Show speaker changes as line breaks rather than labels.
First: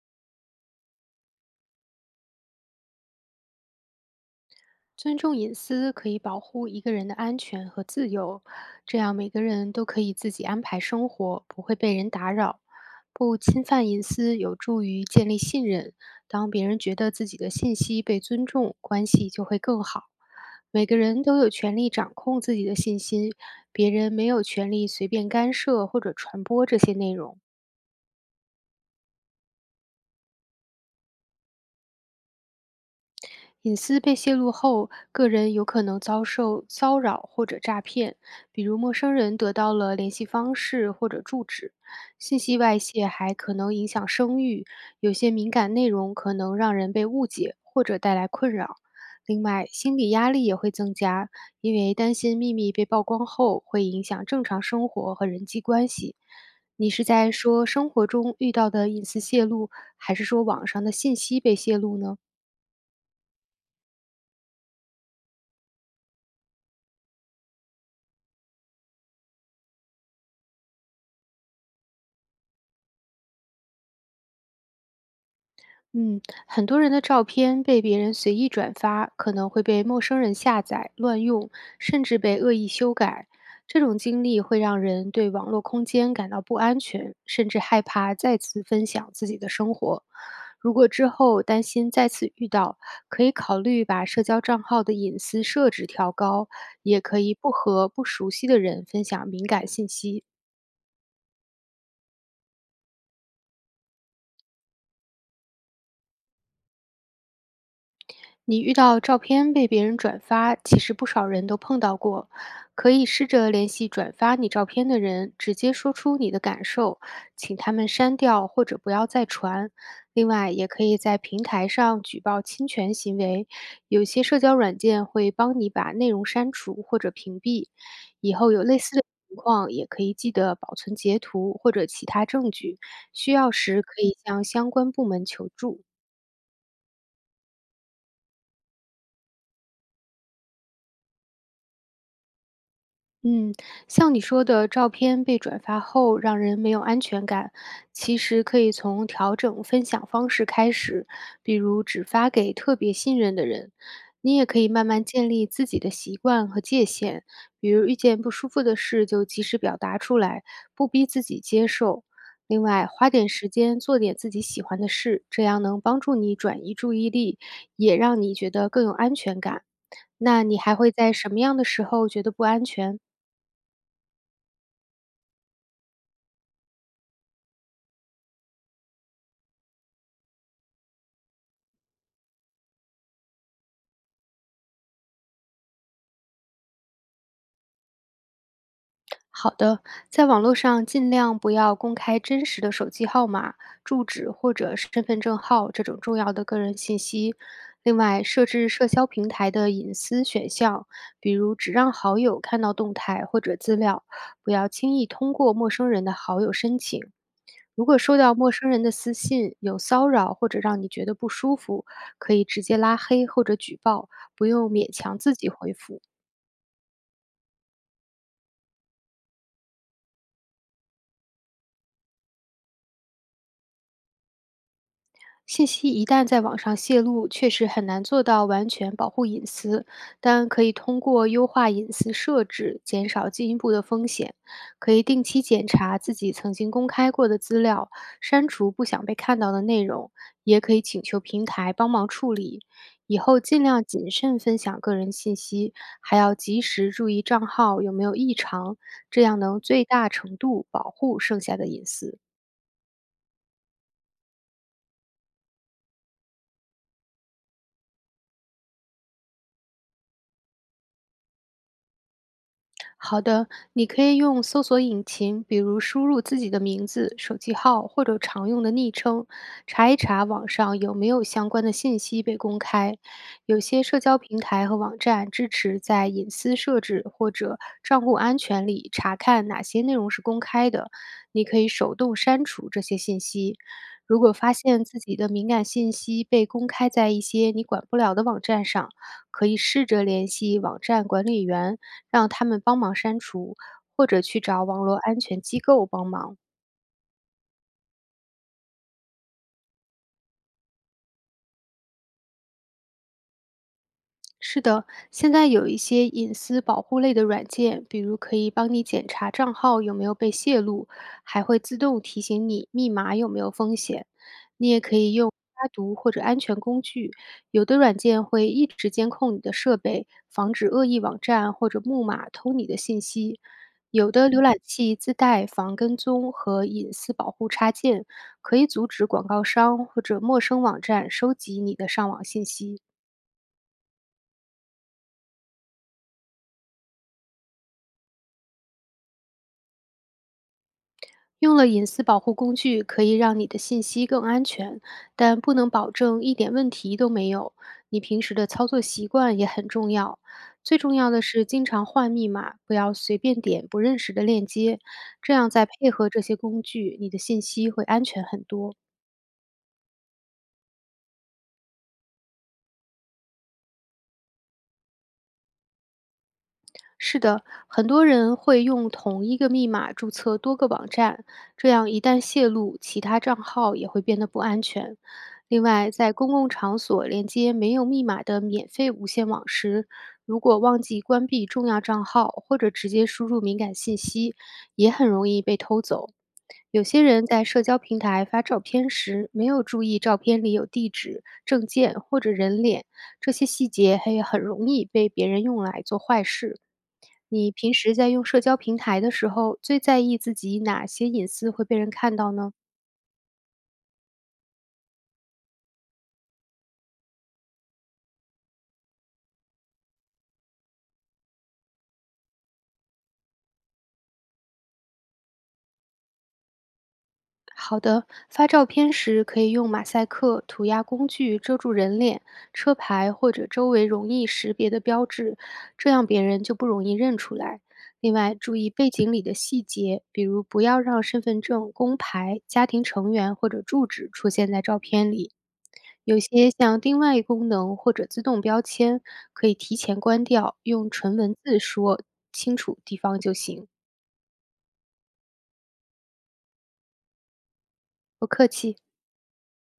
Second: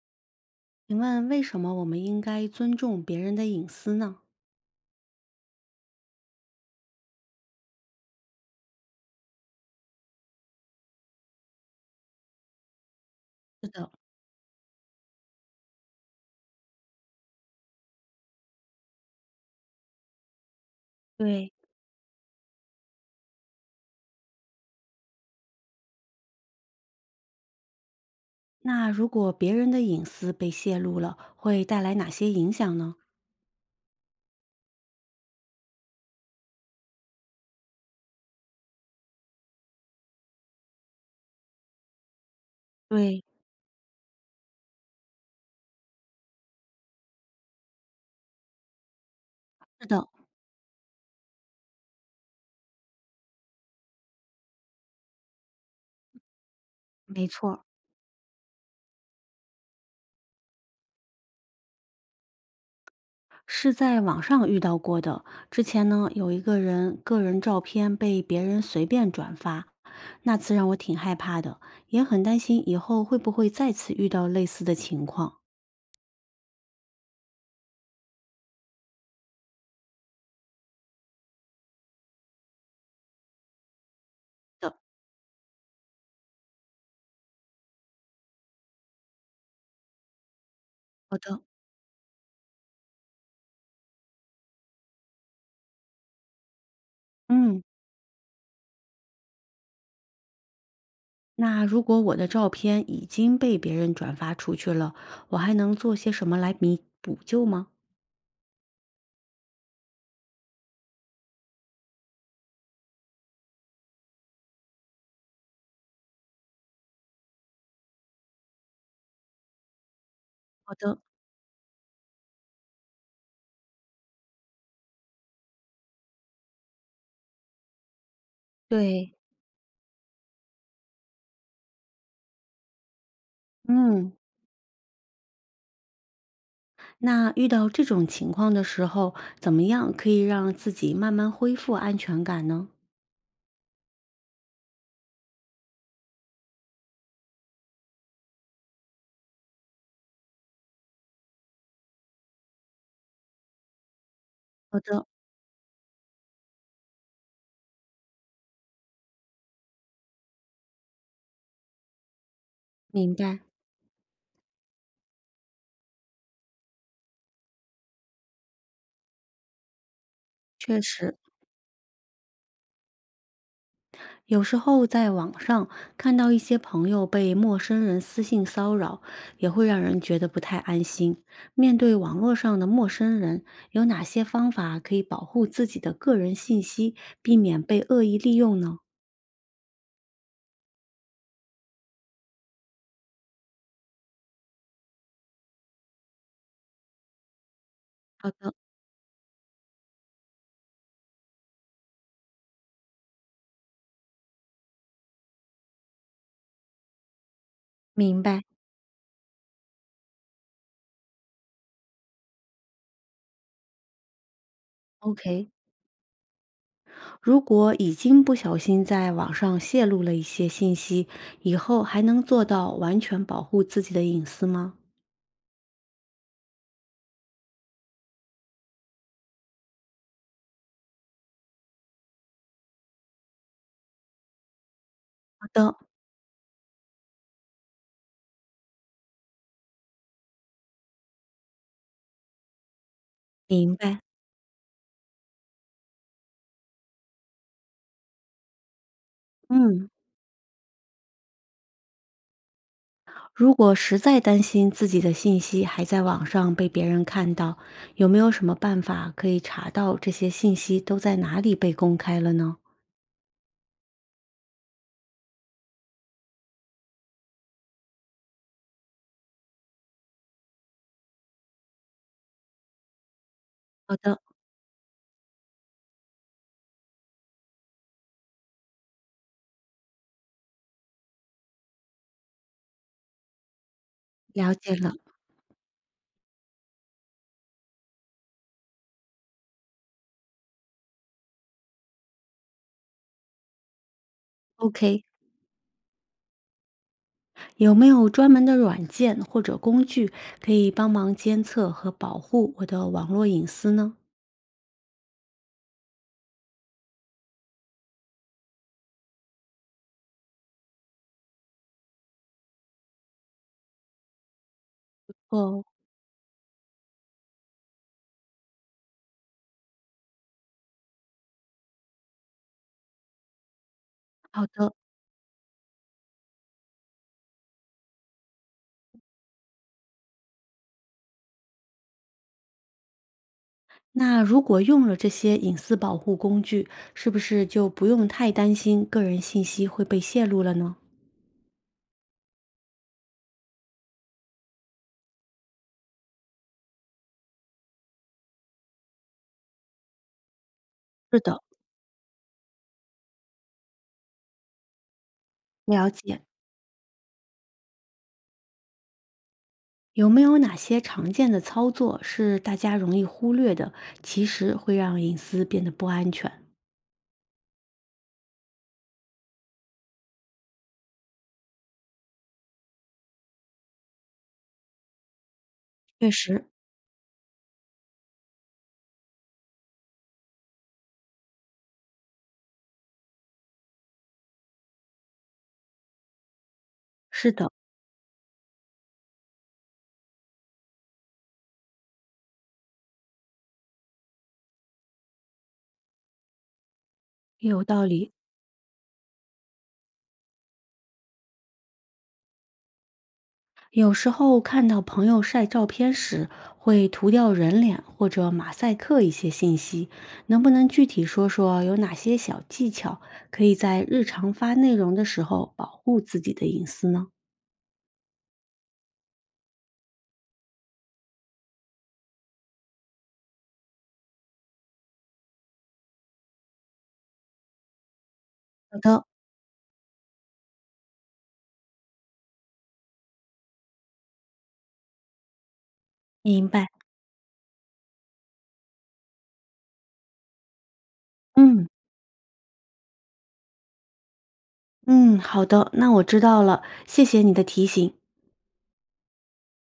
请问为什么我们应该尊重别人的隐私呢？
尊重隐私可以保护一个人的安全和自由，这样每个人都可以自己安排生活，不会被人打扰。不侵
是
犯
的，
隐私有助于建立信任。当别人觉得自己的信息被尊重，关系就会更好。每个人都有
对。
权利掌控自己的信息，别人没有权利随便干涉或者传播这些内容。
那如果别人的隐私被泄露了，会带来哪些影响呢？
隐私被泄露后，个人有可能遭受骚扰或者诈骗，比如陌生人得到了联系方式或者住址。信息外泄
对，
还可能影响声誉，有些敏感内容可能让人被误解或者带来困扰。另外，
是
心
的，
理压力也会增加，因为担心秘密被曝光后会影响正常生活和人际关系。你是
没
在
错儿。
说生活中遇到的隐私泄露，还是说网上的信息被泄露呢？
是在网上遇到过的。之前呢，有一个人个人照片被别人随便转发，那次让我挺害怕的，也很担心以后会不会再次遇到类似的情况。
嗯，很多人的照片被别人随意转发，可能会被陌生人下载、乱用，甚至被恶意修改。这种经历会
的，
让人对网络空间感到不安全，甚至害怕再次分享自己的生活。如果之
好的。
后担心再次遇到，可以考虑把社交账号的隐私设置调高，也可以不
嗯，
和不熟悉的人分享敏感信息。
那如果我的照片已经被别人转发出去了，我还能做些什么来弥补救吗？
你遇到照片被别人转发，其实不少人都碰到过。可以试着联系转发你照片的人，直接说出你的感受，请他们删掉或者不要再传。另外，也
好
可以
的，
在平台上举报侵权行为，有些社交软件会帮你把内容删除或者屏蔽。以后有类似的
对，
情况，也可以记得保存截图或者其他证据，需要时可
嗯。
以向相关部门求助。
那遇到这种情况的时候，怎么样可以让自己慢慢恢复安全感呢？
嗯，像你说的，照片被转发后让人没有安全感，其实可以从调整分享方式开始，比如只发给特别信任的人。你也可以
好
慢慢
的，
建立自己的习惯和界限，比如遇见不舒服的事就及时表达出来，不逼自己接受。另外，花
明
点
白，
时间做点自己喜欢的事，这样能帮助你转移注意力，也让你觉得更有安全感。那你还
确
会在
实。
什么样的时候觉得不安全？
有时候在网上看到一些朋友被陌生人私信骚扰，也会让人觉得不太安心。面对网络上的陌生人，有哪些方法可以保护自己的个人信息，避免被恶意利用呢？
好的，在网络上尽量不要公开真实的手机号码、住址或者是身份证号这种重要的个人信息。另外，
好
设
的，
置社交平台的隐私选项，比如只让好友看到动态或者资料，不要轻易通过陌生人的好友申请。如果收
明
到
白。
陌生人的私信，有骚扰或者让你觉得不舒服，可以直接拉黑或者举报，不用勉强自己
OK，
回复。
如果已经不小心在网上泄露了一些信息，以后还能做到完全保护自己的隐私吗？
信息一旦在网上泄露，确实很难做到完全保护隐私，但可以通过优化隐私设置，减少进一步的风险。可以定期
好
检
的，
查自己曾经公开过的资料，删除不想被看到的内容，也可以请求平台帮忙处理。以后尽
明
量
白。
谨慎分享个人信息，还要及时注意账号有没有异常，这样能最
嗯，
大程度保护剩下的隐私。
如果实在担心自己的信息还在网上被别人看到，有没有什么办法可以查到这些信息都在哪里被公开了呢？
好的，你可以用搜索引擎，比如输入自己的名字、手机号或者常用的昵称，查一查网上有没有相关的信息被公开。有些
好
社交
的，
平台和网站支持在隐私设置或者账户安全里查看哪些内容是公开的，你可以手动删除这些信息。如果
了
发
解
现
了。
自己的敏感信息被公开在一些你管不了的网站上，可以试着联系网站管理员让他们帮忙删除，或者去找网络
OK，
安全机构帮忙。
有没有专门的软件或者工具可以帮忙监测和保护我的网络隐私呢？
是的，现在有一些隐私保护类的软件，比如可以帮你检查账号有没有被泄露，还会自动提醒你密码有没有风险。你也可以用
哦，
杀毒或者安全工具，有的软件会一直监控你的设备，防止恶意网站或者木马偷你的信息。有的浏
好
览
的。
器自带防跟踪和隐私保护插件，可以阻止广告商或者陌生网站收集你的上网信息。
那如果用了这些隐私保护工具，是不是就不用太担心个人信息会被泄露了呢？
用了隐私保护工具，可以让你的信息更安全，但不能保证一点问题都没有。你平时的操作习惯也很重要。最重要
是
的
的，
是经常换密码，不要随便点不认识的链接，这样再
了
配合这
解。
些工具，你的信息会安全很多。
有没有哪些常见的操作是大家容易忽略的，其实会让隐私变得不安全？
是的，很多人会用同一个密码注册多个网站，这样一旦泄露，其他账号也会变得不安全。另外，
确
在公
实，
共场所连接没有密码的免费无线网时，如果忘记关闭重要账号或者直接输入敏感信息，也很容易被偷走。有些人
是
在
的，
社交平台发照片时，没有注意照片里有地址、证件或者人脸，这些细节还也很容易被别人用来做坏事。
也
你
有
平
道
时在
理。
用社交平台的时候，最在意自己哪些隐私会被人看到呢？
有时候看到朋友晒照片时，会涂掉人脸或者马赛克一些信息，能不能具体说说有哪些小技巧，可以在日常发内容的时候保护自己的隐私呢？
好的，发照片时可以用马赛克、涂鸦工具遮住人脸、车牌或者周围容易识别的标志，这样别人就不容易认出来。另外，注意
好
背
的，
景里的细节，比如不要让身份证、工牌、家庭成员或者住址出现在照片里。有
明
些
白。
像定位功能或者自动标签，可以提前关掉，用纯文字
嗯
说清楚地方就行。
嗯，好的，那我知道了，谢谢你的提醒。
不客气。